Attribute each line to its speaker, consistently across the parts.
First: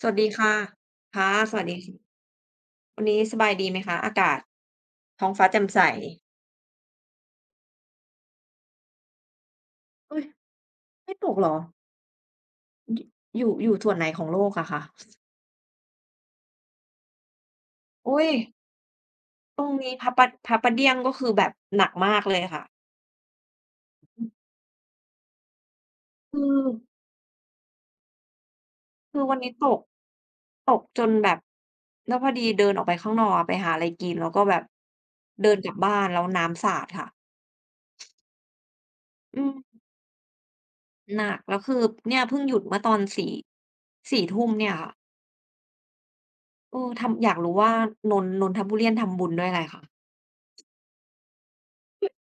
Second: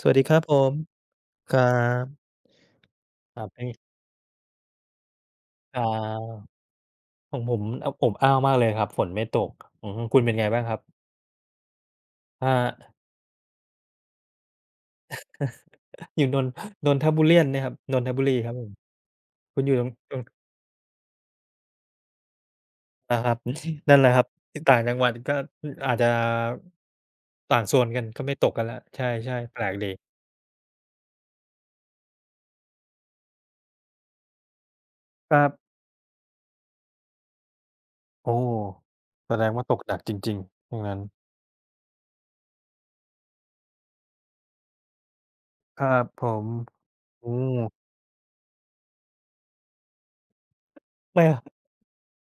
Speaker 1: ส
Speaker 2: ส
Speaker 1: วั
Speaker 2: วั
Speaker 1: ส
Speaker 2: ส
Speaker 1: ดี
Speaker 2: ดี
Speaker 1: ครับผ
Speaker 2: ค่ะ
Speaker 1: ม
Speaker 2: ค่ะส
Speaker 1: ค
Speaker 2: วัส
Speaker 1: รั
Speaker 2: ดีคะ
Speaker 1: บ
Speaker 2: วันนี้ส
Speaker 1: ครับ
Speaker 2: บาย
Speaker 1: เป็น
Speaker 2: ดีไหมคะอากาศท้องฟ้าแจ่ม
Speaker 1: อ่
Speaker 2: ใส
Speaker 1: าของผมอบอ้าวมากเลยครับฝนไม่ตกอือฮึคุ
Speaker 2: อุ๊
Speaker 1: ณ
Speaker 2: ย
Speaker 1: เป็นไงบ้างครับ
Speaker 2: ไม่ตกเหรอ
Speaker 1: อ่า
Speaker 2: อยู่ส่วนไหนของโลกอะคะ
Speaker 1: อยู่นนทบุเรียนเนี่ยครับนนทบุ
Speaker 2: อุ๊ย
Speaker 1: รีครับผมคุ
Speaker 2: ต
Speaker 1: ณ
Speaker 2: ร
Speaker 1: อ
Speaker 2: ง
Speaker 1: ยู่
Speaker 2: นี้พ
Speaker 1: ต
Speaker 2: ระ
Speaker 1: ร
Speaker 2: ป
Speaker 1: ง
Speaker 2: ระพระประเดียงก็คือแบบหนักมากเลยค่ะ
Speaker 1: อาครับนั่นแหละครับต่างจังหวัดก็อาจจะ
Speaker 2: คือ
Speaker 1: ต่างโซนกันก็ไม่ตกกันแล้วใช
Speaker 2: คือวั
Speaker 1: ่
Speaker 2: น
Speaker 1: ๆ
Speaker 2: นี้
Speaker 1: แปล
Speaker 2: ต
Speaker 1: ก
Speaker 2: ก
Speaker 1: ดี
Speaker 2: ตกจนแบบแล้วพอดีเดินออกไปข้างนอกอะไปหาอะไรกินแล้วก็แบบ
Speaker 1: ครั
Speaker 2: เดินกลั
Speaker 1: บ
Speaker 2: บบ้านแล้วน้ำสาดค่ะ
Speaker 1: โอ้แสด
Speaker 2: อื
Speaker 1: งว่าตก
Speaker 2: ม
Speaker 1: หนักจริงๆอย่างงั้น
Speaker 2: หนักแล้วคือเนี่ยเพิ่งหยุดเมื่อตอนสี่สี่ทุ่มเนี่ยค่ะ
Speaker 1: ครับผม
Speaker 2: เออทำอ
Speaker 1: โอ้
Speaker 2: ยากรู้ว่านนทบุรีทำบุญด้วยอะไรคะ
Speaker 1: ไม่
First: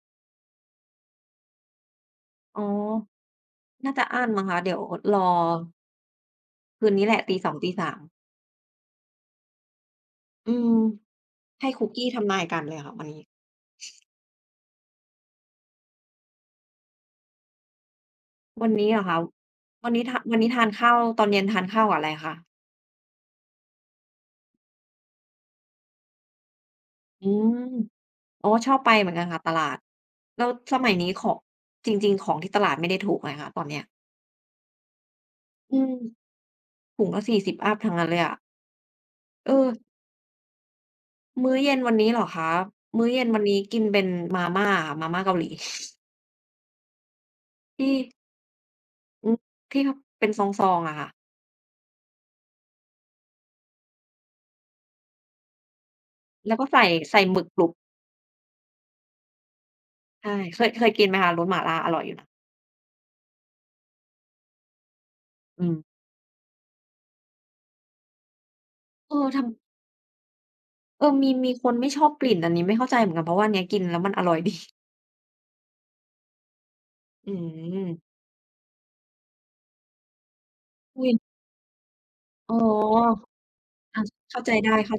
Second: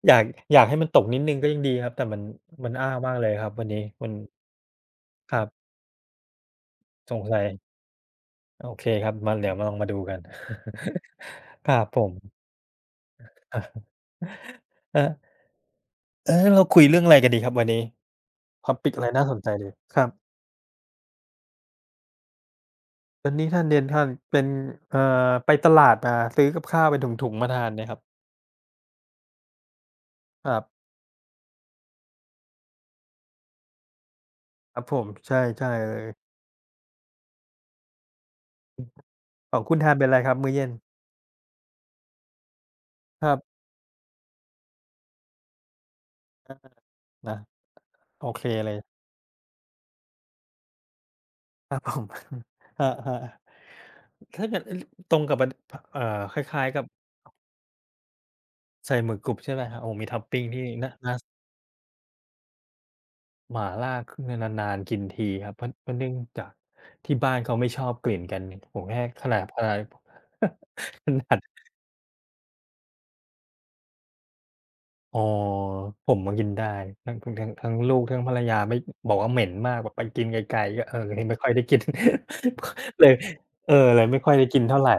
Speaker 1: อยากให้มันตกนิดหนึ่งก็ยังดีครับแต่
Speaker 2: อ๋อ
Speaker 1: มันอ้ามากเลยครับวันนี้
Speaker 2: น่าจะ
Speaker 1: มัน
Speaker 2: อั้นมั้งคะเดี๋ยวรอ
Speaker 1: ครับ
Speaker 2: คืนนี้
Speaker 1: ส
Speaker 2: แห
Speaker 1: ง
Speaker 2: ละต
Speaker 1: สั
Speaker 2: ส
Speaker 1: ย
Speaker 2: 2งตีสาม
Speaker 1: โอเคครับมาเดี๋ยวมาลองมาดูกัน
Speaker 2: อืม
Speaker 1: ค
Speaker 2: ให้
Speaker 1: รับ
Speaker 2: คุก
Speaker 1: ผ
Speaker 2: กี้
Speaker 1: ม
Speaker 2: ทำนายกันเลยค่ะวันนี้
Speaker 1: เออเออเราคุยเรื่องอะไรกันดีครับวันนี้
Speaker 2: วันนี้
Speaker 1: topic
Speaker 2: เหร
Speaker 1: อะ
Speaker 2: อ
Speaker 1: ไร
Speaker 2: คะ
Speaker 1: น่าสนใจดี
Speaker 2: วัน
Speaker 1: ครั
Speaker 2: นี้ทาน
Speaker 1: บ
Speaker 2: วันนี้ทานข้าวตอนเย็นทานข้าวกับอะไรคะ
Speaker 1: วันนี้ท่านเรียนท่านเป็นเอ่อไปตลาดมาซื้อกับข้าวเป็นถ
Speaker 2: อื
Speaker 1: ุงๆมา
Speaker 2: ม
Speaker 1: ทานเนี่ยครับ
Speaker 2: อ๋อชอบไปเหมือนกันค่ะตลาดแล้
Speaker 1: ค
Speaker 2: ว
Speaker 1: รั
Speaker 2: ส
Speaker 1: บ
Speaker 2: มัยนี้ของจริงๆของที่ตลาดไม่ได้ถูกไงคะตอนเนี้ย
Speaker 1: ครับผมใช่ใช่
Speaker 2: อื
Speaker 1: เล
Speaker 2: ม
Speaker 1: ย
Speaker 2: ถุงละ40อัปทั้งนั้นเลยอะเอ
Speaker 1: ของ
Speaker 2: อ
Speaker 1: คุณทานเป็นอะไรครับมื้อเย็น
Speaker 2: มื้อเย็นวันนี้เหรอคะมื้อเย็
Speaker 1: ค
Speaker 2: น
Speaker 1: รั
Speaker 2: วันนี้
Speaker 1: บ
Speaker 2: กินเป็นมาม่าค่ะมาม่าเกาหลี
Speaker 1: อานะ
Speaker 2: ที่
Speaker 1: โอเคเลย
Speaker 2: อืมที่เขาเป็นซองๆอะค่ะ
Speaker 1: ครับผม ครับครับ ถ้าเกิดเอ๊ยตรงกับมันพค
Speaker 2: แล้ว
Speaker 1: ล้า
Speaker 2: ก็
Speaker 1: ยๆกับ
Speaker 2: ใส่หมึกกรุบ
Speaker 1: ใส่หมึกกรุบใช่ไหมครับโอ้โฮมีท็อป
Speaker 2: ใช่
Speaker 1: ปิง
Speaker 2: เค
Speaker 1: ที่
Speaker 2: ยเคยกิน
Speaker 1: น่า
Speaker 2: ไหม
Speaker 1: ส
Speaker 2: คะรสหม่าล่าอร่อยอยู่นะ
Speaker 1: หม่าล่าคือนานๆกินทีครับ
Speaker 2: อืม
Speaker 1: เพราะเนื่องจากที่บ้านเขาไม่ชอบกลิ่นกันผมแค่
Speaker 2: เออท
Speaker 1: ขนาด
Speaker 2: ำ เอ
Speaker 1: ข
Speaker 2: อมี
Speaker 1: นาด
Speaker 2: มีคนไม่ชอบกลิ่นอันนี้ไม่เข้าใจเหมือนกันเพราะว่าอันเนี้ยกินแล้วมันอร่อยดี
Speaker 1: อ๋อผมอะกินได้
Speaker 2: อื
Speaker 1: ทั้งลูก
Speaker 2: ม
Speaker 1: ทั้งภรรยาไม่บอกว่าเหม็นมากแบบไปกินไกลๆก็เออ
Speaker 2: อุ๊ย
Speaker 1: เลยไม่ค่อยได้กิน
Speaker 2: อ๋อ
Speaker 1: เลยเออเล
Speaker 2: อา
Speaker 1: ยไม่ค่อย
Speaker 2: เข้า
Speaker 1: ได้
Speaker 2: ใจ
Speaker 1: กิน
Speaker 2: ได้
Speaker 1: เท่า
Speaker 2: ๆ
Speaker 1: ไร
Speaker 2: ค่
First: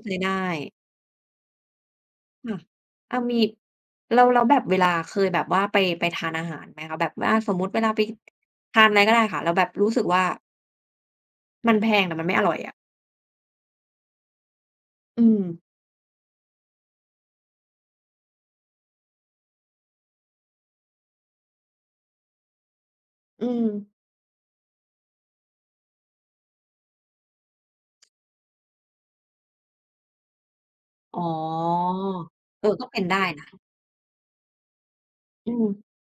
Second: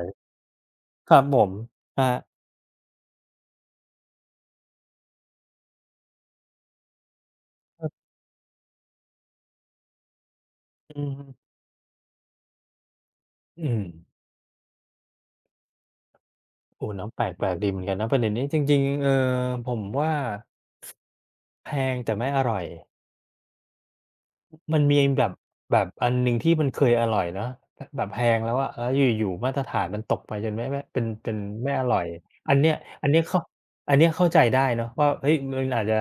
Speaker 2: ะ
Speaker 1: ครับผมครับ
Speaker 2: อามีแล้วแบบเวลาเคยแบบว่าไปทานอาหารไหมคะแบบว่าสมมุติเวลาไปทานอะไรก็ได้ค่ะแล้วแบบรู้สึกว่า
Speaker 1: อือ
Speaker 2: มันแพงแต่มันไม่อร่อยอะ
Speaker 1: อืม
Speaker 2: อืม
Speaker 1: โอ้น้ำแปลกแปลกดีเหมือนกันนะประเด็นนี้จริงๆผมว่าแพงแต่ไม่อร่อย
Speaker 2: อืม
Speaker 1: มันมีแบบแบบอันหนึ่งที่มันเคยอร่อยเนาะแบบบแพงแล้วอะแล้วอยู่ๆมาตรฐานมันตกไปจนไม่เป็น
Speaker 2: อ๋อ
Speaker 1: เป็นไม่อร่อยอัน
Speaker 2: เออ
Speaker 1: เนี้ย
Speaker 2: ก็เป็น
Speaker 1: อันเนี้ย
Speaker 2: ได้
Speaker 1: เข้า
Speaker 2: นะ
Speaker 1: อันเนี้ยเข้าใจได้เนาะว่าเฮ้ย
Speaker 2: อื
Speaker 1: มั
Speaker 2: ม
Speaker 1: นอาจจะ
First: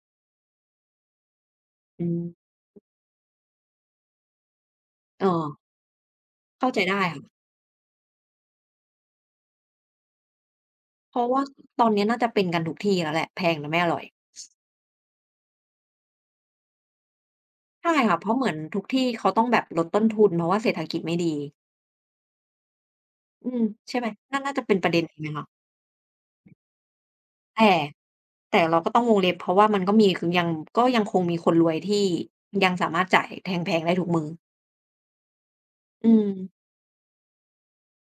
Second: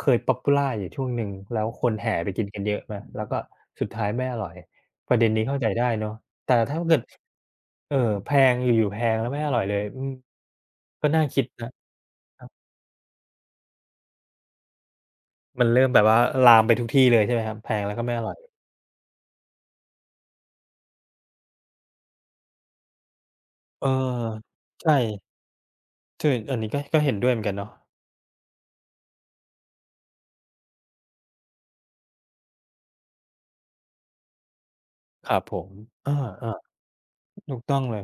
Speaker 1: เคย Popular อยู่ช่วงหนึ่งแล้วคน
Speaker 2: อื
Speaker 1: แห่
Speaker 2: ม
Speaker 1: ไปกินกันเยอะไหมแล้วก็สุดท้ายไม่อร่อยประ
Speaker 2: เออ
Speaker 1: เด็นนี้เข้าใจได้เนาะแต่
Speaker 2: เข้า
Speaker 1: ถ้า
Speaker 2: ใจ
Speaker 1: เกิ
Speaker 2: ได้
Speaker 1: ด
Speaker 2: ค่ะ
Speaker 1: เอ่อแพงอยู่ๆแพงแล้วไม่อร่อยเลยอืมก็
Speaker 2: เพ
Speaker 1: น่า
Speaker 2: ราะ
Speaker 1: คิ
Speaker 2: ว่า
Speaker 1: ดนะ
Speaker 2: ตอนนี้น่าจะ
Speaker 1: ค
Speaker 2: เป็
Speaker 1: รั
Speaker 2: น
Speaker 1: บ
Speaker 2: กันทุกที่แล้วแหละแพงแต่ไม่อร่อย
Speaker 1: มันเริ่มแบบว่าลามไปทุกที่เลยใช่ไหมครับแพง
Speaker 2: ใช่
Speaker 1: แล้วก็ไม่
Speaker 2: ค่ะ
Speaker 1: อ
Speaker 2: เพ
Speaker 1: ร่อ
Speaker 2: ราะ
Speaker 1: ย
Speaker 2: เหมือนทุกที่เขาต้องแบบลดต้นทุนเพราะว่าเศรษฐกิจไม่ดีอืม
Speaker 1: เออ
Speaker 2: ใช่ไหมน่าน่าจะเป็นป
Speaker 1: ใช่
Speaker 2: ระเด็นนี้ไหมคะ
Speaker 1: ซึ่งอันนี้ก็เห็นด้วยเหมือนกันเนาะ
Speaker 2: แต่แต่เราก็ต้องวงเล็บเพราะว่ามันก็มีคือยังก็ยังคงมีคนรวยที่ยังสามารถจ่ายแพงๆได้ทุกมื้อ
Speaker 1: ครับผม
Speaker 2: อื
Speaker 1: เอ
Speaker 2: ม
Speaker 1: อๆถูกต้องเลย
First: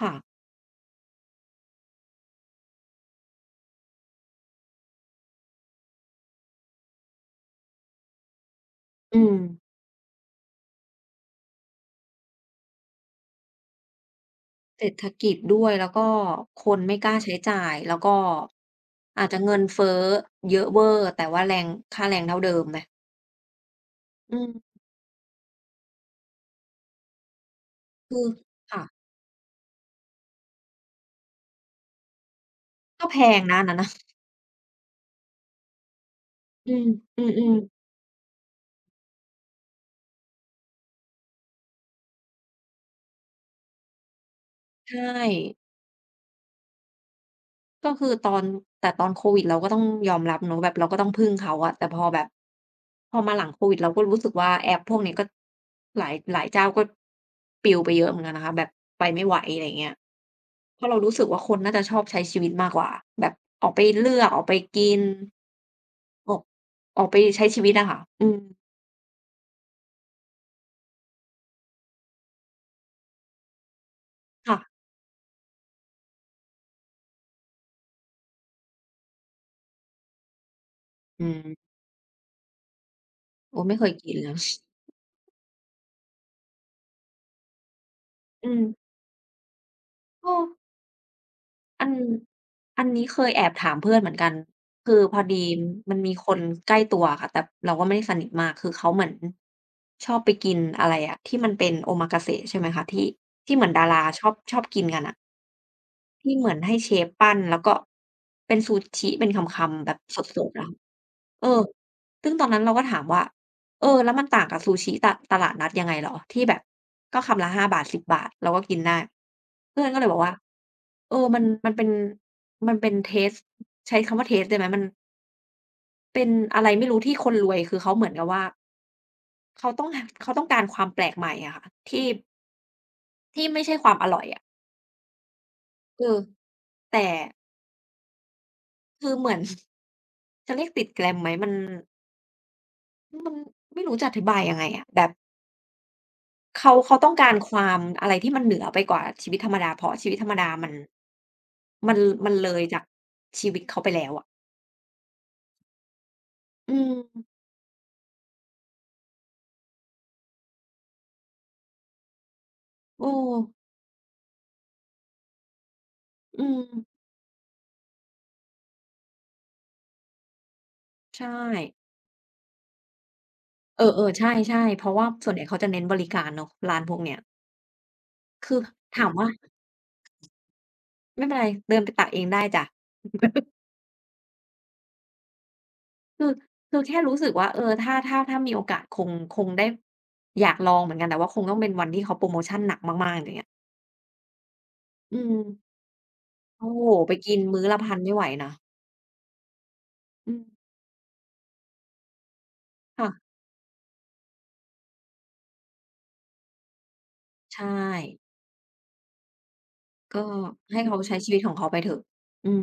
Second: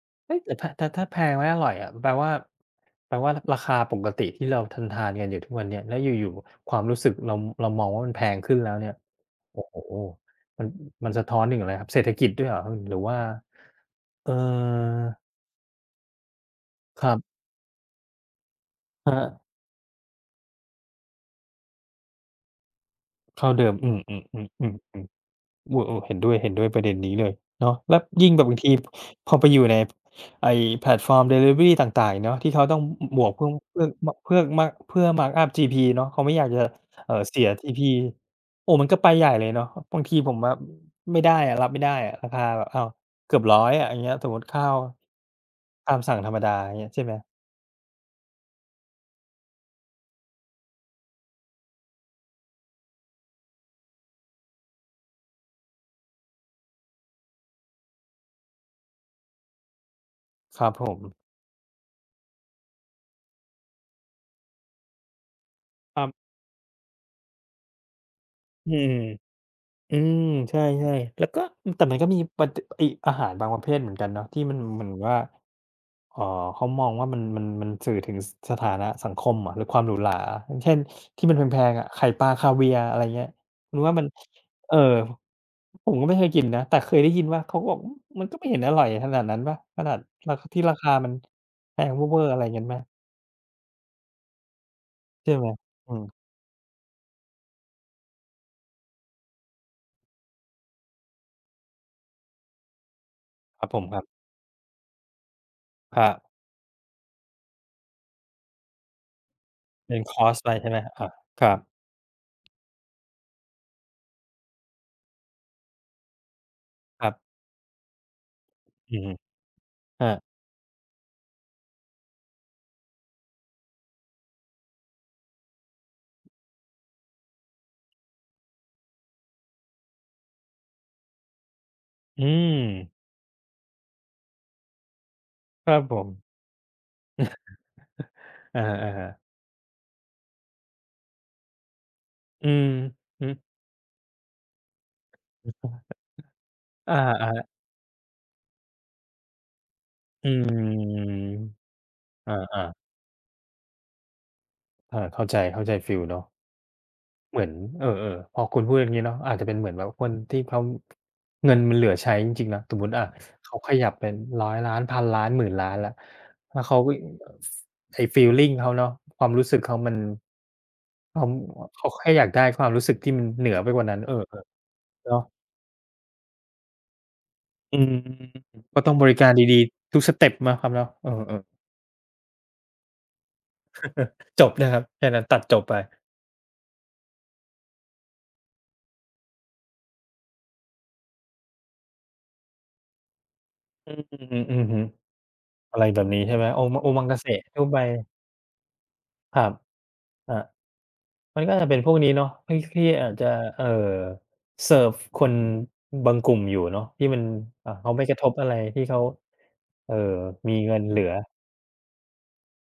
Speaker 2: ค่ะ
Speaker 1: เฮ้ยแต่ถ้าแพงและอร่อยอะแปลว่าราคาปกติที่เราทานๆกันอยู่ทุกวันเนี้ยแล้วอยู่ๆความรู้สึกเรามองว่ามันแพงขึ้นแล้วเนี่ย
Speaker 2: อืม
Speaker 1: โอ้โฮมันมันสะท้อนถึงอะไรครับเศรษฐกิจด้วยเหรอหรือว่าเอ่
Speaker 2: เศรษ
Speaker 1: อ
Speaker 2: ฐกิจด้วยแล้วก็คนไม่
Speaker 1: ค
Speaker 2: ก
Speaker 1: รั
Speaker 2: ล้าใช้
Speaker 1: บ
Speaker 2: จ่ายแล้วก็
Speaker 1: ครั
Speaker 2: อาจจะ
Speaker 1: บ
Speaker 2: เงินเฟ้อเยอะเว่อร์แต่ว่าแรงค่าแรงเท่าเดิมไหม
Speaker 1: เขาเดิมอื
Speaker 2: อื
Speaker 1: ม
Speaker 2: ม
Speaker 1: ๆๆๆ โอ้โอ้เห็นด้วยเห็นด้วยประเด็นนี้เลยเนาะแล้ว
Speaker 2: คือ
Speaker 1: ยิ่งแบบบางที
Speaker 2: ค่ะ
Speaker 1: พอไปอยู่ในไอ้แพลตฟอร์มดิลิเวอรีต่างๆเนาะที่เขาต้อง
Speaker 2: ก็แพ
Speaker 1: บวก
Speaker 2: งนะอันนั้นน่ะ
Speaker 1: เพื่อ เพื่อ mark up GP เนาะเขาไม่อยากจะ
Speaker 2: อืมอื
Speaker 1: เสีย
Speaker 2: มๆ
Speaker 1: GP โอ้มันก็ไปใหญ่เลยเนาะบางทีผมแบบไม่ได้อะราคาแบบอ้าวเกือบร้อยอะอย่างเงี้ยสมมุติข้าว
Speaker 2: ใช่
Speaker 1: ตามสั่งธรรมดาอย่างเงี้ยใช่ไหม
Speaker 2: ก็คือตอนแต่ตอนโควิดเราก็ต้องยอมรับเนาะแบบเราก็ต้องพึ่งเขาอะแต่พอแบบพอมาหลังโควิดเราก็รู้สึกว่าแอปพวกนี้ก็หลายเจ้าก็ปลิวไปเยอะเหมือนกันนะคะแบบไปไม่ไหวอะไรอย่างเงี้ย
Speaker 1: ครับ
Speaker 2: เพ
Speaker 1: ผ
Speaker 2: ราะเรา
Speaker 1: ม
Speaker 2: รู้สึกว่าคนน่าจะชอบใช้ชีวิตมากกว่าแบบออกไปเลือกออกไปกิน
Speaker 1: ครับ
Speaker 2: ออกออกไปใช้ชีวิตอะค่ะอืม
Speaker 1: อืมอืมใช่ๆแล้วก็แต่มันก็มีประดไอ้อาหารบางประเภทเหมือนกันเนาะที่มัน
Speaker 2: ค่ะ
Speaker 1: เหมือนว่า อ๋อเขามองว่ามันสื่อถึงสถานะสังคมเหรอหรือความหรูหราอย่างเช่นที่
Speaker 2: อื
Speaker 1: มันแพ
Speaker 2: ม
Speaker 1: งๆอะไข่ปลาคาเวียร์อะไรเงี้ย
Speaker 2: โอ้
Speaker 1: คุ
Speaker 2: ไม่
Speaker 1: ณ
Speaker 2: เคย
Speaker 1: ว่ามัน
Speaker 2: กินแล้ว
Speaker 1: เอ่อผมก็ไม่เคยกินนะแต่เคยได้ยินว่าเขาก็บอกอืมมันก็ไม่
Speaker 2: อื
Speaker 1: เห็
Speaker 2: ม
Speaker 1: นอร่อยขนาดนั้นเปล่าขนาด
Speaker 2: เออ
Speaker 1: ราคามันแพ
Speaker 2: อั
Speaker 1: ง
Speaker 2: น
Speaker 1: เว่อร์ๆอะไรงั้นไหม
Speaker 2: อันนี้เคยแอบถามเพื่อนเหมือนกันคือพอ
Speaker 1: ใช่ไห
Speaker 2: ดี
Speaker 1: มอื
Speaker 2: มันมี
Speaker 1: ม
Speaker 2: คนใกล้ตัวค่ะแต่เราก็ไม่ได้สนิทมากคือเขาเหมือนชอบไปกินอะไรอะที่มันเป็น Omakase ใช่ไหมคะที่ที่
Speaker 1: ค
Speaker 2: เห
Speaker 1: รั
Speaker 2: มื
Speaker 1: บ
Speaker 2: อน
Speaker 1: ผม
Speaker 2: ดา
Speaker 1: ครั
Speaker 2: ราช
Speaker 1: บ
Speaker 2: อบชอบกินกันอ่ะ
Speaker 1: ครับ
Speaker 2: ที่เหมือนให้เชฟปั้นแล้วก็เป็นซูชิเป็นคำๆแบ
Speaker 1: เป็
Speaker 2: บ
Speaker 1: นค
Speaker 2: ส
Speaker 1: อร์สไป
Speaker 2: ดๆ
Speaker 1: ใช่
Speaker 2: อะ
Speaker 1: ไหมอาค
Speaker 2: เอ
Speaker 1: รับ
Speaker 2: อซึ่งตอนนั้นเราก็ถามว่า เออ แล้วมันต่างกับซูชิตะตลาดนัดยังไงเหรอ ที่แบบ
Speaker 1: ครับ
Speaker 2: ก็คำละ5บาทสิบบาทเราก็กิน
Speaker 1: อื
Speaker 2: ได้
Speaker 1: อฮึ
Speaker 2: เพื่อนก็
Speaker 1: ค
Speaker 2: เลย
Speaker 1: รั
Speaker 2: บอ
Speaker 1: บ
Speaker 2: กว่าเออ มันเป็นมันเป็นเทสต์ใช้คำว่าเทสต์ได้ไหมมันเป็นอะไรไม่รู้ที่คนรวยคือเขาเหมือนกับว่าเขาต้อง หเขาต้องการความแปลกใหม่อะค่ะที่
Speaker 1: อืม
Speaker 2: ที่ไม่ใช่ความอร่อยอะ
Speaker 1: ครับผ
Speaker 2: เอ
Speaker 1: ม
Speaker 2: อแต่
Speaker 1: อะฮะ
Speaker 2: คือเหมือน จะเรียกติด glam ไหมมัน
Speaker 1: ๆอืมอื
Speaker 2: มั
Speaker 1: อ
Speaker 2: นไม่รู้จะอธิบายยังไงอะแบบ เขา
Speaker 1: อ
Speaker 2: เขาต้องการ
Speaker 1: า
Speaker 2: ความอะไรที่มันเหนือไปกว่าชีวิตธรรมดาเพราะชีวิต
Speaker 1: ๆ
Speaker 2: ธร
Speaker 1: อื
Speaker 2: รมดามัน
Speaker 1: ม
Speaker 2: มันมันเลย
Speaker 1: อา
Speaker 2: จากชีวิตเขาไปแล้วอะ
Speaker 1: ๆอาเข้าใจเข้าใจฟีลเนาะ
Speaker 2: อืม
Speaker 1: เหมือนเออๆพอคุณพูดอย่างงี้เนาะอาจจะเป็นเหมือนแบบคนที่เขาเงินมันเหลือใช้จริงๆนะสมมุติ
Speaker 2: เอ
Speaker 1: อะ
Speaker 2: อ
Speaker 1: เขาขยับเป็น100 ล้านพันล้านหมื่นล้านแล้ว
Speaker 2: อื
Speaker 1: แล้ว
Speaker 2: ม
Speaker 1: เขาก็ไอ้ฟีลลิงเขาเนาะความรู้สึกเขามันเขา
Speaker 2: ใช่
Speaker 1: เขาแค่อยากได้ความรู้สึกที่มันเหนือไปก
Speaker 2: เอ
Speaker 1: ว่านั้นเอ
Speaker 2: อ
Speaker 1: อ
Speaker 2: ๆใช่ๆเพราะ
Speaker 1: ๆ
Speaker 2: ว่า
Speaker 1: เนาะ
Speaker 2: ส่วนใหญ่เขาจะเน้นบริการเนาะร้านพวกเนี้ย
Speaker 1: อืม
Speaker 2: คือ
Speaker 1: ก็ต้องบ
Speaker 2: ถาม
Speaker 1: ริ
Speaker 2: ว่า
Speaker 1: การดีๆทุกสเต็ปนะครับเนาะเอ
Speaker 2: ไม่เป็น
Speaker 1: อ
Speaker 2: ไร
Speaker 1: ๆ
Speaker 2: เดินไปตักเองได้จ้ะ
Speaker 1: จบนะครับแค่นั้นตัดจบไป
Speaker 2: คือคือแค่รู้สึกว่าเออถ้ามีโอกาสคงได้อยากลองเหมือนกันแต่ว่าคงต้องเป็นวันที่เขาโพรโมชันหนักมากๆอย่างเงี้ย
Speaker 1: อืมอือฮึ
Speaker 2: อืม
Speaker 1: อะไรแบบนี้ใช่ไหมโอ
Speaker 2: โอ้โฮ
Speaker 1: โอมังก
Speaker 2: ไป
Speaker 1: เกษ
Speaker 2: กินมื้
Speaker 1: ทั่
Speaker 2: อ
Speaker 1: วไป
Speaker 2: ละ1,000ไม่ไหวนะ
Speaker 1: ครับ
Speaker 2: อื
Speaker 1: อา
Speaker 2: ม
Speaker 1: มันก็จะเป็นพวกนี้เนาะที่อาจจะ
Speaker 2: ค่ะ
Speaker 1: เอ่อเซิร์ฟคนบางกลุ่มอยู่เนาะที่มัน
Speaker 2: ใช่
Speaker 1: เขาไม่กระทบอะไรที่เขาเอ่อ
Speaker 2: ก็
Speaker 1: มีเงิ
Speaker 2: ให้
Speaker 1: น
Speaker 2: เขา
Speaker 1: เหลือ
Speaker 2: ใช้ชีวิตของเขาไปเถอะอืม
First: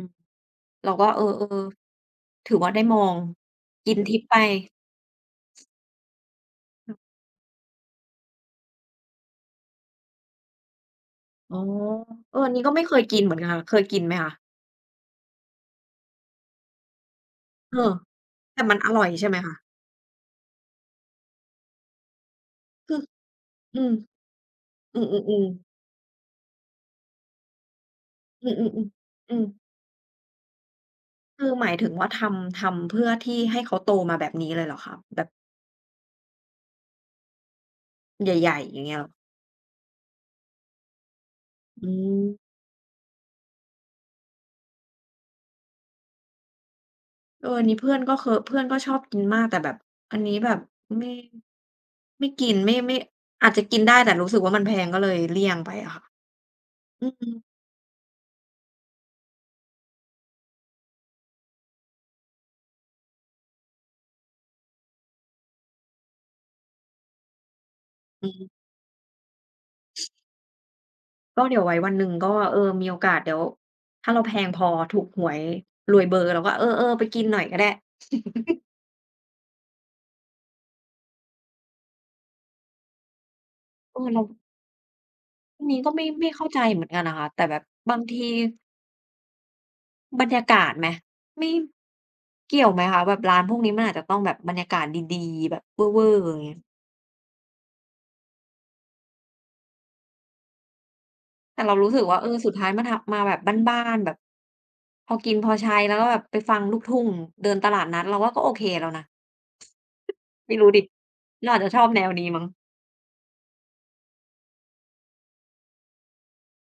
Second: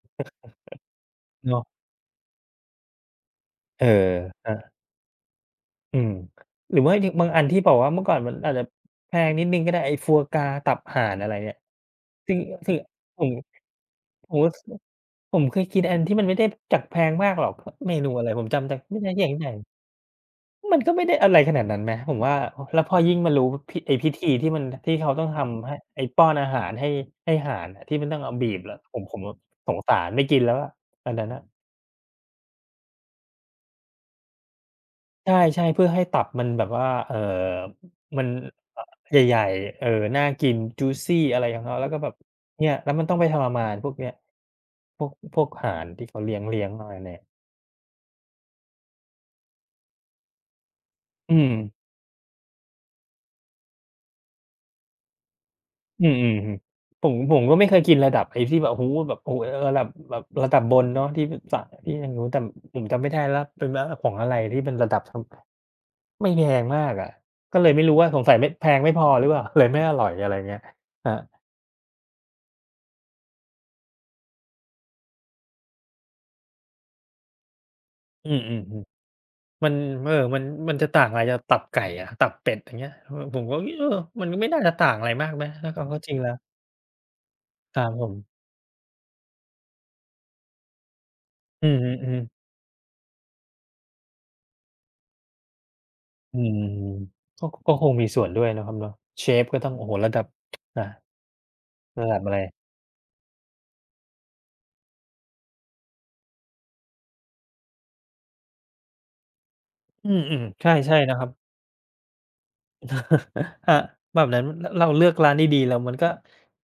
Speaker 2: เราก็เอ
Speaker 1: เนาะ
Speaker 2: อๆถือว่าได้มอง
Speaker 1: เออ
Speaker 2: กินทิพย์ไป
Speaker 1: ครับอืมหรือว่าอย่างบางอันที่บอกว่าเมื่อก่อนมันอาจจะแพงนิดหนึ่งก็ได้ไอ้ฟัวกราตับห่านอะไรเนี่
Speaker 2: อ๋
Speaker 1: ย
Speaker 2: อ
Speaker 1: ซึ่
Speaker 2: เอ
Speaker 1: ง
Speaker 2: ออันนี้ก็
Speaker 1: ซึ่ง
Speaker 2: ไม่เคย
Speaker 1: ผ
Speaker 2: กิน
Speaker 1: ม
Speaker 2: เหมือนกันค่ะเคยกินไหม
Speaker 1: ผ
Speaker 2: คะ
Speaker 1: มรู้สึกผมเคยกินอันที่มันไม่ได้จากแพงมากหรอก
Speaker 2: เอ
Speaker 1: เม
Speaker 2: อ
Speaker 1: นูอะไรผม
Speaker 2: แต่
Speaker 1: จำ
Speaker 2: มั
Speaker 1: จา่
Speaker 2: นอ
Speaker 1: ไม่
Speaker 2: ร่อย
Speaker 1: ได้อ
Speaker 2: ใช่
Speaker 1: ย่าง
Speaker 2: ไหม
Speaker 1: ไหน
Speaker 2: คะ
Speaker 1: มันก็ไม่ได้อะไรขนาดนั้นไหมผมว่าแล้วพ
Speaker 2: คื
Speaker 1: อ
Speaker 2: อ
Speaker 1: ยิ่งมารู้
Speaker 2: อืม
Speaker 1: ไอ้พิธีที่ที่
Speaker 2: อื
Speaker 1: เขาต้อง
Speaker 2: อๆ
Speaker 1: ทำให้
Speaker 2: ๆ
Speaker 1: ไอ้ป้อนอาหารให้ให้ห่านอะที่มันต้องเอา
Speaker 2: อื
Speaker 1: บี
Speaker 2: อ
Speaker 1: บแล้วผม
Speaker 2: ๆ
Speaker 1: ผม
Speaker 2: ๆอืม
Speaker 1: สงสารไม่กินแล้วอะอันนั้นน่ะ
Speaker 2: คือหมายถึงว่าทำเพื่อที่ให้เขาโตมาแบบนี้เลยเหรอคะแบ
Speaker 1: ใ
Speaker 2: บ
Speaker 1: ช่ๆเพื่อให้ตับมันแบบว่ามัน
Speaker 2: ใหญ่ๆอ
Speaker 1: อ
Speaker 2: ย่างเงี้ยเหรอ
Speaker 1: ใหญ่ๆน่ากิน juicy อะไรของเขาแล้
Speaker 2: อื
Speaker 1: วก็แบบ
Speaker 2: ม
Speaker 1: เนี่ยแล้วมันต้องไปทรมานพวกเนี้ยพวกห่านที่เขาเลี้ยงๆมาเนี่ย
Speaker 2: เอออันนี้เพื่อนก็เคอะเพื่อนก็ชอบกินมากแต่แบบอันนี้แบบไม่
Speaker 1: อืม
Speaker 2: ไม่กินไม่ไม่อาจจะกินได้แต่รู้สึกว่ามันแพงก็เลยเลี่ยงไปอะ
Speaker 1: อื
Speaker 2: ค่ะ
Speaker 1: มอืมอืมผ
Speaker 2: อื
Speaker 1: ม
Speaker 2: ม
Speaker 1: ผมก็ไม่เคยกินระดับไอ้ที่แบบโอ้โฮเออระดับแบบระดับบนเนาะที่แบบสั่งที่ทางนู้นแต่ผมจำไม่ได้แล้วเป็นระดับของอะไรที่เป็นระดับทำไม่แพงมากอะก็เลยไม่รู้ว่าสง
Speaker 2: อื
Speaker 1: สัยไม่แพ
Speaker 2: ม
Speaker 1: งไม่พอหรือเปล่า เลยไม่อร่อยอะไรเงี้ยครับ
Speaker 2: ก็เดี๋ยวไว้วันหนึ่งก็เออมีโอกาสเดี๋ยวถ้าเราแพงพอถูกหวยรวยเบอร์เราก็เออๆไปกินหน่อยก็ได้
Speaker 1: อืมๆๆมันเอ่อมันมันจะต่างอะไรจากตับไก่อะตับเป็ดอย่างเงี้ยเออผมก็เออ
Speaker 2: เออเรา
Speaker 1: มันก็ไม่น่าจะต่างอะไรมากไหม
Speaker 2: อัน
Speaker 1: ถ้า
Speaker 2: นี้
Speaker 1: เอา
Speaker 2: ก็
Speaker 1: เข้า
Speaker 2: ไม่
Speaker 1: จริงแล้
Speaker 2: ไม่
Speaker 1: ว
Speaker 2: เข้าใจเหมือนกันนะคะแต่แบบ
Speaker 1: ครับ
Speaker 2: บา
Speaker 1: ผ
Speaker 2: งที
Speaker 1: ม
Speaker 2: บรรยากาศไหมไม่
Speaker 1: อือฮึๆ
Speaker 2: เกี่ยวไหมคะแบบร้านพวกนี้มันอาจจะต้องแบบบรรยากาศดีๆแบบเว่อร์ๆอ
Speaker 1: อื
Speaker 2: ย่างเงี้ย
Speaker 1: มก็ก็คงมีส่วนด้วยเนาะครับเนาะเชฟก็ต้องโอ้โฮระดับอา
Speaker 2: แต่เรารู้
Speaker 1: ส
Speaker 2: สึก
Speaker 1: ลั
Speaker 2: ว่า
Speaker 1: ด
Speaker 2: เอ
Speaker 1: แมล
Speaker 2: อ
Speaker 1: ง
Speaker 2: สุดท้ายมาทำมาแบบบ้านๆแบบพอกินพอใช้แล้วก็แบบไปฟังลูกทุ่งเดินตลาดนัดเราว่าก็โอเคแล้วนะ
Speaker 1: อืม
Speaker 2: ไม่
Speaker 1: ๆใ
Speaker 2: รู้ดิ
Speaker 1: ช่ๆนะครับ
Speaker 2: เราอาจจะชอบแนวนี้มั้ง
Speaker 1: อ่าแบบนั้นรเราเลือกร้านดีๆแล้วมันก็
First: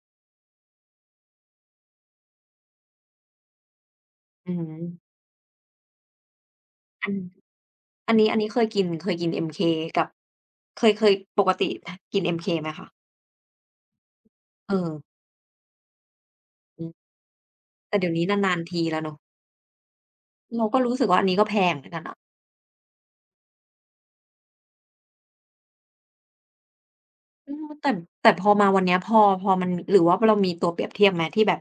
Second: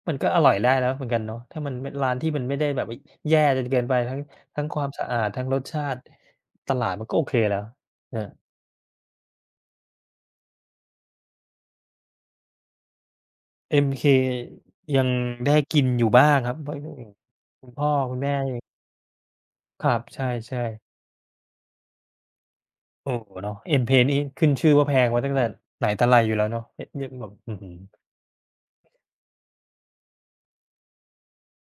Speaker 1: มันก็อร่อยได้แล้วเหมือนกันเนาะถ้ามันเป็นร้านที่มันไม่ได้แบบว่าแย่จนเกินไปทั้ง
Speaker 2: อื
Speaker 1: ทั้งความสะ
Speaker 2: ม
Speaker 1: อาดทั้งรสชาติตลาดมัน
Speaker 2: อัน
Speaker 1: ก็โอเคแล้ว
Speaker 2: อั
Speaker 1: ค
Speaker 2: น
Speaker 1: รั
Speaker 2: นี้อัน
Speaker 1: บ
Speaker 2: นี้เคยกิน MK กับเคยปกติทกิน MK ไหมคะ
Speaker 1: MK ยัง
Speaker 2: เออ
Speaker 1: ได้กินอยู่บ้างครับเพราะ
Speaker 2: อือ
Speaker 1: อืมคุณพ่อ
Speaker 2: แต่เดี๋ย
Speaker 1: คุ
Speaker 2: ว
Speaker 1: ณ
Speaker 2: นี้
Speaker 1: แม่
Speaker 2: นานๆทีแล้วเนาะ
Speaker 1: ครับใช่
Speaker 2: เราก็
Speaker 1: ๆ
Speaker 2: รู้สึกว่าอันนี้ก็แพงเหมือนกันนะ
Speaker 1: โอ้โฮเนาะ MK นี่ขึ้นชื่อว่าแพงมาตั้งแต่ไหนแต่ไรอยู่แล้วเนาะเห็นยังแบบ
Speaker 2: อื
Speaker 1: อื้อ
Speaker 2: ม
Speaker 1: ฮือ
Speaker 2: แต่แต่พอมาวันเนี้ยพอมันหรือว่าเรามีตัวเปรียบเทียบไหมที่แบบ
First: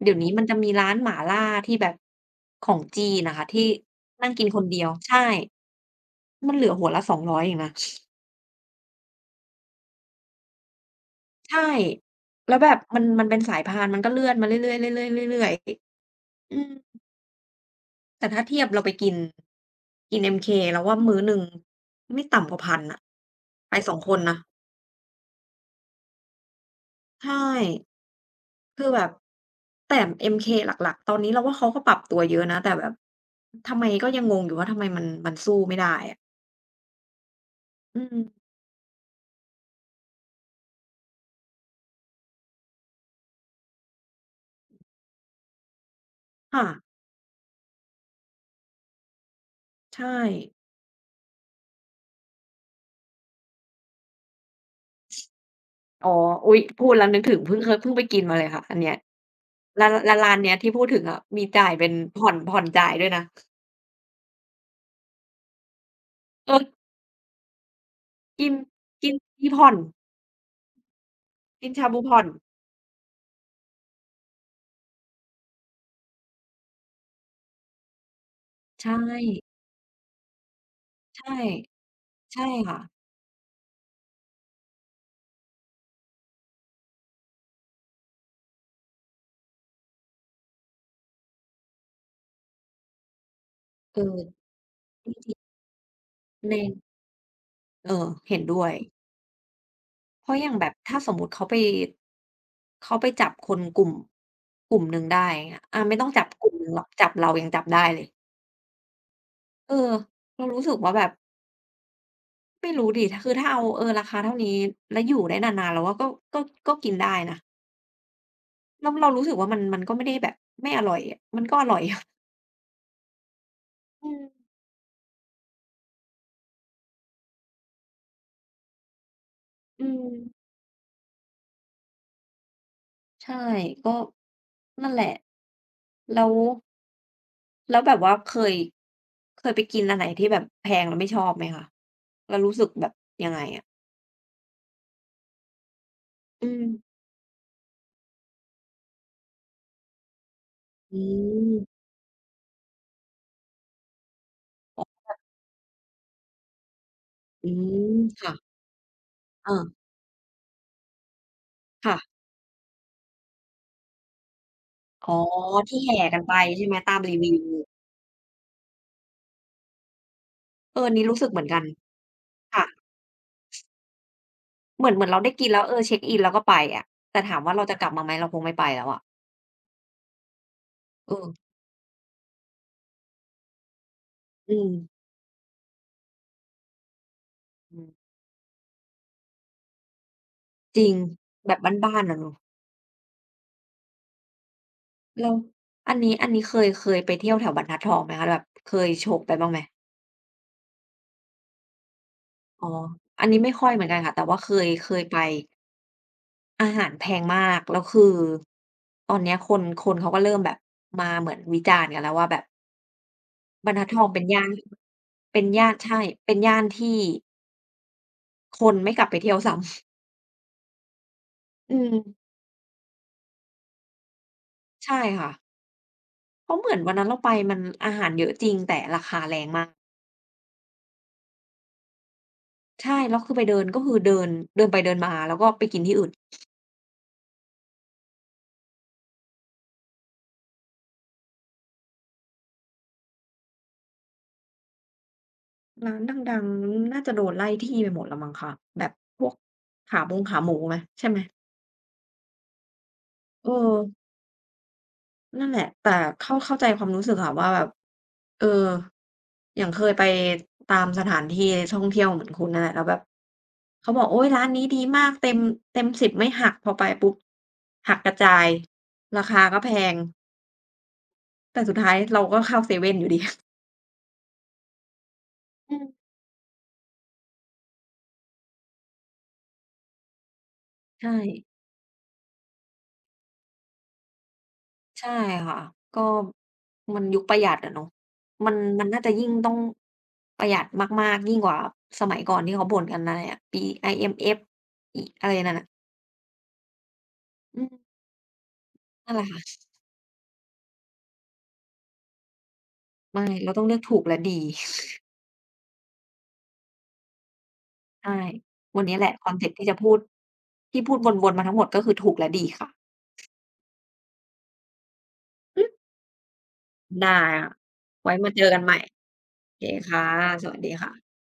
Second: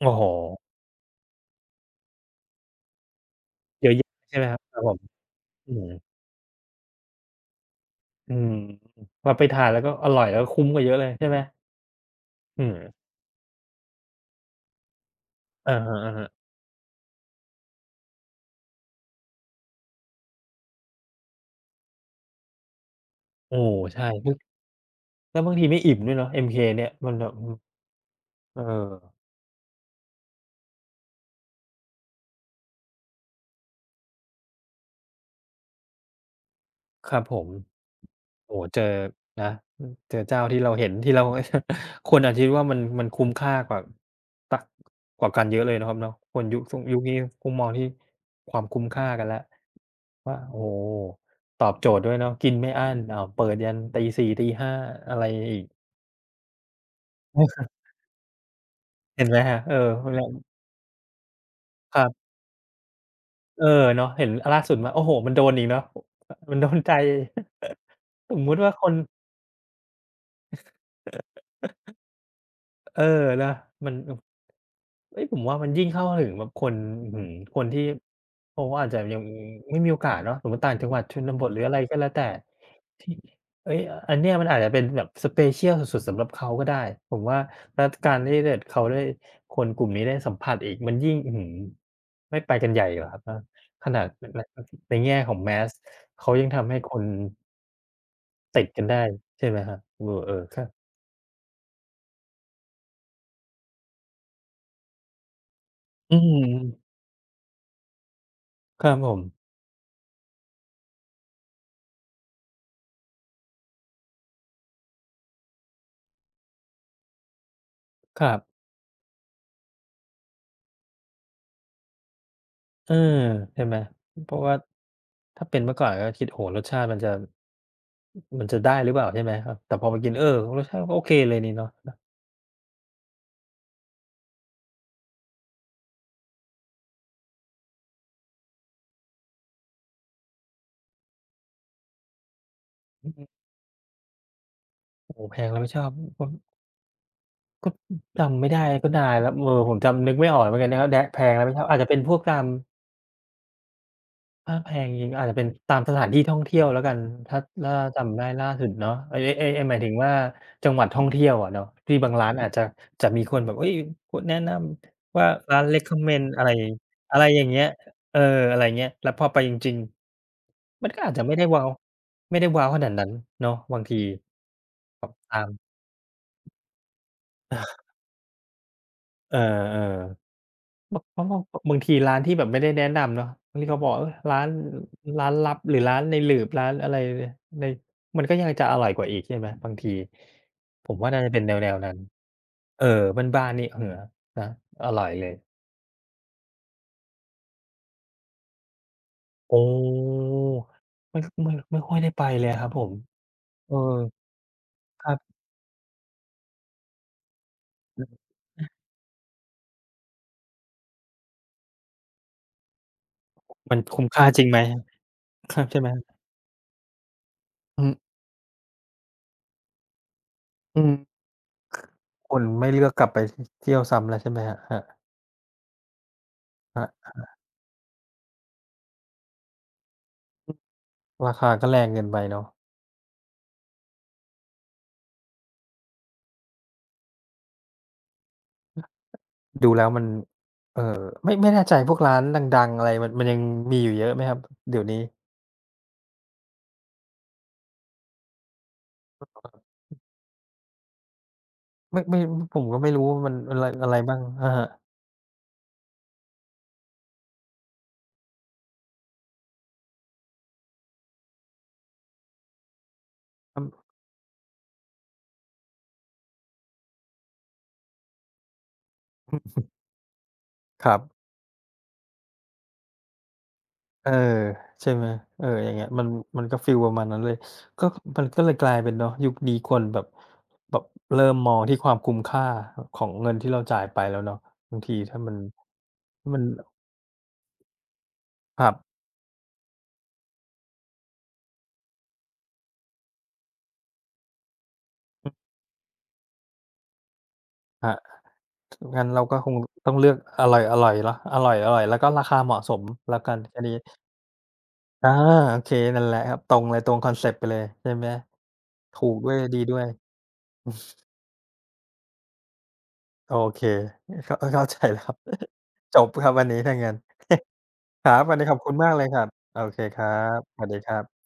Speaker 1: โอ้
Speaker 2: เดี๋ยว
Speaker 1: โฮ
Speaker 2: นี้มันจะมีร้านหม่าล่าที่แบบของจีนอะค่ะที่
Speaker 1: เยอะแยะ
Speaker 2: นั่ง
Speaker 1: ใช่ไหม
Speaker 2: กิน
Speaker 1: ครั
Speaker 2: ค
Speaker 1: บ
Speaker 2: น
Speaker 1: ครั
Speaker 2: เดี
Speaker 1: บ
Speaker 2: ย
Speaker 1: ผ
Speaker 2: ว
Speaker 1: ม
Speaker 2: ใช่
Speaker 1: อืม
Speaker 2: มันเหลือหัวละ200เองนะ
Speaker 1: อืมเราไปทานแล้วก็อร่อยแล้วก็คุ้มกว่าเยอะเลยใช่ไหม
Speaker 2: ใช่แล้ว
Speaker 1: อื
Speaker 2: แบ
Speaker 1: ม
Speaker 2: บมันเป็นสายพานมันก็เลื่อนมาเรื่อยๆเรื่อยๆเรื่อย
Speaker 1: อะฮะๆ
Speaker 2: ๆอืมแต่ถ้าเทียบเราไปกินกิน MK เราว่ามื้อหนึ่งไม่ต่ำกว่าพัน0อะ
Speaker 1: โอ้
Speaker 2: ไปสอง
Speaker 1: ใช่
Speaker 2: คน
Speaker 1: บาง
Speaker 2: นะ
Speaker 1: แล้วบางทีไม่อิ่มด้วยเนาะ MK เนี่ยมันแบบอื
Speaker 2: ใช่
Speaker 1: มเอ
Speaker 2: คือ
Speaker 1: อ
Speaker 2: แบบแต่ MK หลักๆตอนนี้เราว่าเขาก็ปรับตัวเยอะนะแต่แบบทำไมก็ยังงงอยู่ว่าทำไมมันสู้ไม่ได้อะ
Speaker 1: ครับผม
Speaker 2: อืม
Speaker 1: โอ้โฮเจอนะอืมเจอเจ้าที่เราเห็นที่เรา คนอาจคิดว่ามันคุ้มค่ากว่าตักกว่ากันเยอะเลยนะครับเนาะคน
Speaker 2: ค่ะ
Speaker 1: ยุคนี้คงมองที่ความคุ้มค่ากันแล้ว
Speaker 2: ใช่
Speaker 1: ว่าโอ้โฮตอบโจทย์ด้วยเนาะกินไม่อั้นอ้าวเปิดยันตีสี่ตีห้าอะไรอีก
Speaker 2: อ๋ออุ๊ยพูดแล้วนึกถึงเพิ่งเคยเพิ่งไปกินมาเลยค่ะอันเนี้ย
Speaker 1: เห็นไหมครับเออ
Speaker 2: ร้านแล้วร้าน
Speaker 1: ค
Speaker 2: เนี้ยที่พูดถึงอะมีจ่ายเป็น
Speaker 1: รับ
Speaker 2: ผ่อนจ่ายด้วยนะ
Speaker 1: เออเนาะเห็นล่าสุดมาโอ้โฮมันโดนอีกเนาะ
Speaker 2: เอ
Speaker 1: มัน
Speaker 2: อ
Speaker 1: โดนใจ สม
Speaker 2: กิ
Speaker 1: มุ
Speaker 2: น
Speaker 1: ติว่าคน
Speaker 2: กินมีผ่อนกินชาบูผ่อน
Speaker 1: เออนะมันอเฮ้ยผมว่ามันยิ่งเข้าถึงแบบคนอื้อฮือคนที่เขาอาจ
Speaker 2: ใช่
Speaker 1: จะยังไม่มีโอกาสเนาะสมมุติต่างจังหวัดชน
Speaker 2: ใช่
Speaker 1: บทหรืออะไรก็แล้วแต่
Speaker 2: ใช่ค่ะ
Speaker 1: ที่เฮ้ยอันเนี้ยมันอาจจะเป็นแบบ special สุดๆสำหรับเขาก็ได้ผมว่าแล้วการที่เขาได้คนกลุ่มนี้ได้สัมผัสอีกมันยิ่งอื้อฮือไม่ไปกันใหญ่เหรอครับเนาะข
Speaker 2: เอ
Speaker 1: นาด
Speaker 2: อ
Speaker 1: นใน
Speaker 2: จริ
Speaker 1: แง่ข
Speaker 2: ธี
Speaker 1: อง mass เขายัง
Speaker 2: แรงๆ
Speaker 1: ทำให้
Speaker 2: ใน
Speaker 1: คน
Speaker 2: เออเห็นด้
Speaker 1: ติ
Speaker 2: ว
Speaker 1: ด
Speaker 2: ย
Speaker 1: กันได้ใช่ไหมครับเออ
Speaker 2: เพ
Speaker 1: เอ
Speaker 2: ราะ
Speaker 1: อ
Speaker 2: อย่าง
Speaker 1: ครั
Speaker 2: แบ
Speaker 1: บ
Speaker 2: บถ้าสมมุติเขาไปเขาไปจับคนกลุ่มหนึ่งได้อย่างเงี้ยอาไม่ต้อง
Speaker 1: อื
Speaker 2: จับกลุ่มหนึ่งหรอก
Speaker 1: ม
Speaker 2: จับเรายังจับได้เลย
Speaker 1: ครับผม
Speaker 2: เออเรารู้สึกว่าแบบไม่รู้ดิคือถ้าเอาเออราคาเท่านี้แล้วอยู่ได้นานๆเราว่าก็ก็กินได้นะ
Speaker 1: ครับ
Speaker 2: เรารู้สึกว่ามันก็ไม่ได้แบบไม่อร่อยอะมันก็อร่อยอะ
Speaker 1: เออใช่ไหม
Speaker 2: อืม
Speaker 1: เพราะว่าถ้าเป็นเมื่อก่อนก็คิดโอ้โฮรสชาติมันจะได้หรือเปล่าใช่ไหมครับแต่พ
Speaker 2: อื
Speaker 1: อมา
Speaker 2: ม
Speaker 1: กินเออรสชาติก็โอเคเลยนี่เนาะ
Speaker 2: ใช่ก็นั่นแหละแล้วแล้วแบบว่าเคยไปกินอันไหนที่แบบแพงแล้วไม่ชอบไหมคะแล้วรู้สึกแบบ
Speaker 1: อืม
Speaker 2: ยังไงอะ
Speaker 1: โอ้โฮแพงแล้วไม่ชอบผม
Speaker 2: อืม
Speaker 1: ก็จำไม่ได้ก็นานแล้วเออผมจำนึกไม่ออกเหมือนกันนะครับ
Speaker 2: อื
Speaker 1: แดะแพงแล้ว
Speaker 2: ม
Speaker 1: ไม่ชอบอาจจะเป็นพวกตาม ถ้าแพงจริงอาจจะเป็นตามสถานที่ท่องเที่ยวแล้วกันถ้า
Speaker 2: อื
Speaker 1: ถ้า
Speaker 2: ม
Speaker 1: จำได้
Speaker 2: ค่ะ
Speaker 1: ล่าสุดเนาะไอ้ไอ้ไอ้
Speaker 2: เอ
Speaker 1: ไอ้หมาย
Speaker 2: อ
Speaker 1: ถึงว่าจังหวัดท่องเที่ยวอะเนาะที่
Speaker 2: ค่ะ
Speaker 1: บางร้านอาจจะจะมีคนแบบเฮ้ยคนแนะน
Speaker 2: อ๋อ
Speaker 1: ำว่าร้าน
Speaker 2: ที่แห่กัน
Speaker 1: recommend
Speaker 2: ไป
Speaker 1: อะไร
Speaker 2: ใช่ไหมตามรี
Speaker 1: อะไร
Speaker 2: วิ
Speaker 1: อ
Speaker 2: ว
Speaker 1: ย่างเงี้ยเอออะไรอย่างเงี้ยแล้วพอไปจริง
Speaker 2: เอ
Speaker 1: ๆ
Speaker 2: อ
Speaker 1: มั
Speaker 2: อั
Speaker 1: น
Speaker 2: น
Speaker 1: ก็
Speaker 2: นี้
Speaker 1: อาจ
Speaker 2: รู้
Speaker 1: จะ
Speaker 2: สึกเหมือนกัน
Speaker 1: ไม่ได้
Speaker 2: ค่ะ
Speaker 1: ว้าวขนาดนั้นเนาะบางที
Speaker 2: เหมือน
Speaker 1: แบบ
Speaker 2: เราได้
Speaker 1: ตา
Speaker 2: กิ
Speaker 1: ม
Speaker 2: นแล้วเออเช็กอินแล้วก็ไปอะแต่ถามว่าเราจะกลั บมาไหมเราคงไม่ไปแล้วอะ
Speaker 1: เออๆ
Speaker 2: เอ
Speaker 1: เพราะว่า
Speaker 2: อ
Speaker 1: บางทีร้านที่แบบไม่ได้แนะนำเนาะที่เขาบอกเออร้าน
Speaker 2: อืม
Speaker 1: ร้านลับหรือร้านในหลืบร้านอะไรใน
Speaker 2: อืม
Speaker 1: มันก็ยังจะอร่อยกว่าอีกใช่ไหมบางที
Speaker 2: จ
Speaker 1: ผ
Speaker 2: ริง
Speaker 1: มว่าน่าจะเป็น
Speaker 2: แบบ
Speaker 1: แนวๆนั้น
Speaker 2: บ้านๆอะเนาะ
Speaker 1: เออบ้านๆนี่เออนะอร่อยเล
Speaker 2: แล้
Speaker 1: ย
Speaker 2: วอันนี้เคยไปเที่ยวแถวบรรทัดทองไหมคะแบบเคยโฉบไปบ้าง
Speaker 1: โอ
Speaker 2: ไหม
Speaker 1: ้ไม่ค่อยได้ไปเลยค
Speaker 2: อ๋อ
Speaker 1: รับผม
Speaker 2: อันนี้ไม่ค่อ
Speaker 1: เอ
Speaker 2: ย
Speaker 1: อ
Speaker 2: เหมือนกันค่ะแต่ว่าเคย
Speaker 1: ครั
Speaker 2: ไป
Speaker 1: บ
Speaker 2: อาหารแพงมากแล้ว
Speaker 1: อื
Speaker 2: คือ
Speaker 1: อ
Speaker 2: ตอนเนี้ยคนเขาก็เริ่มแบบมาเหมือนวิจารณ์กันแล้วว่าแบบบร
Speaker 1: มั
Speaker 2: ร
Speaker 1: น
Speaker 2: ทัดทอ
Speaker 1: คุ้ม
Speaker 2: งเป็
Speaker 1: ค่า
Speaker 2: น
Speaker 1: จริ
Speaker 2: ย่า
Speaker 1: ง
Speaker 2: น
Speaker 1: ไหมครับใช่ไหม
Speaker 2: ใช่เป็นย่านที่
Speaker 1: อืม
Speaker 2: คนไม่กลับไปเที่ยวซ้
Speaker 1: อืม
Speaker 2: ำ อืม
Speaker 1: คนไม่เลือกกลับไปทเที่ยวซ้ำแล้วใช่ไหมครับครับ
Speaker 2: ใช่ค่ะเพราะเหมื
Speaker 1: ค
Speaker 2: อนวันนั้
Speaker 1: รั
Speaker 2: น
Speaker 1: บ
Speaker 2: เราไปมันอาหารเยอะจริงแต่ราคาแรงมาก
Speaker 1: ราคาก็แรงเกินไปเนาะ
Speaker 2: ใช่แล้วคือไปเดินก็คือเดินเดินไปเดินมาแล้วก็ไปกินที่อื่น
Speaker 1: ดูแล้วมันเอ่อไม่แน่ใจพวกร้านดังๆอะไรมันยังมีอยู่เยอะไหมครับเดี๋ยวนี้
Speaker 2: ร้านดังๆ น่าจะโดนไล่ที่ไปหมดแล้วมั้งคะแบบพวกขาบงขาหมูไหมใช่ไหม
Speaker 1: ไม่ไม่ผมก็ไม่รู้ว่ามัน
Speaker 2: เอ
Speaker 1: อะไร
Speaker 2: อ
Speaker 1: อะไรบ้างอะฮะ
Speaker 2: นั่นแหละแต่เข้าใจความรู้สึกค่ะว่าแบบเอออย่างเคยไปตามสถานที่ท่องเที่ยวเหมือนคุณนั่นแหละแล้วแบบ
Speaker 1: อืม
Speaker 2: เขาบอกโอ๊ยร้านนี้ดีมากเต็ม10ไม่หักพอไปปุ๊บหักกระจายราคาก็แพง
Speaker 1: ครับ
Speaker 2: แต่สุดท้ายเราก็เข้าเซเว่นอยู่ดี
Speaker 1: เออใช่ไหมเอออย่าง
Speaker 2: อืม
Speaker 1: เงี้ยมันมันก็ฟีลประมาณนั้นเลยก็มันก็เลยกลายเป็นเนาะยุคนี้คนแบบ
Speaker 2: ใช่
Speaker 1: เริ่มมองที่ความคุ้มค่าขของเงินที่เราจ่ายไปแล้วเนาะบางที
Speaker 2: ใช่
Speaker 1: ถ้ามัน
Speaker 2: ค่ะก็
Speaker 1: ถ้ามัน
Speaker 2: มันยุคประหยัดอะเนาะมัน
Speaker 1: ครั
Speaker 2: มันน่า
Speaker 1: บ
Speaker 2: จะยิ่งต้องประหยัดมากๆยิ่งกว่าสมัยก่อนที่เขาบ่นกันอะไรอะปี IMF อิอะ
Speaker 1: อื
Speaker 2: ไร
Speaker 1: อ
Speaker 2: นั่นน่ะอืม
Speaker 1: ครับงั้น
Speaker 2: นั่นแห
Speaker 1: เรา
Speaker 2: ละ
Speaker 1: ก็ค
Speaker 2: ค่ะ
Speaker 1: งต้องเลือกอร่อยๆเนาะอร่อยๆแล้วก็ราคาเหมาะสมแล้ว
Speaker 2: ไม่
Speaker 1: กัน
Speaker 2: เรา
Speaker 1: อัน
Speaker 2: ต้อง
Speaker 1: นี้
Speaker 2: เลือกถูกและดี
Speaker 1: อาโอเคนั่นแหละครับตรงเลยตรงคอนเซปต์ไปเลยใช่ไหม
Speaker 2: ใช่วันนี้
Speaker 1: ถู
Speaker 2: แหละ
Speaker 1: ก
Speaker 2: ค
Speaker 1: ด้ว
Speaker 2: อน
Speaker 1: ย
Speaker 2: เซปต์
Speaker 1: ดี
Speaker 2: ที่
Speaker 1: ด้
Speaker 2: จะ
Speaker 1: วย
Speaker 2: พูดที่พูดวนๆมาทั้งหมดก็คือถูกและดีค่ะ
Speaker 1: โอเคเข้าใจแล้วครับ
Speaker 2: อืม
Speaker 1: จบครับวันนี้ถ้างั้น
Speaker 2: ได้ค่ะ
Speaker 1: ครั
Speaker 2: ไว้
Speaker 1: บ
Speaker 2: มา
Speaker 1: วัน
Speaker 2: เจ
Speaker 1: นี้
Speaker 2: อ
Speaker 1: ขอ
Speaker 2: กั
Speaker 1: บ
Speaker 2: น
Speaker 1: คุ
Speaker 2: ให
Speaker 1: ณ
Speaker 2: ม่
Speaker 1: มากเลย
Speaker 2: โ
Speaker 1: ครับ
Speaker 2: อ
Speaker 1: โอ
Speaker 2: เค
Speaker 1: เคค
Speaker 2: ค่ะ
Speaker 1: รับ
Speaker 2: ส
Speaker 1: ส
Speaker 2: วัส
Speaker 1: วัส
Speaker 2: ดี
Speaker 1: ดีครั
Speaker 2: ค่ะ
Speaker 1: บ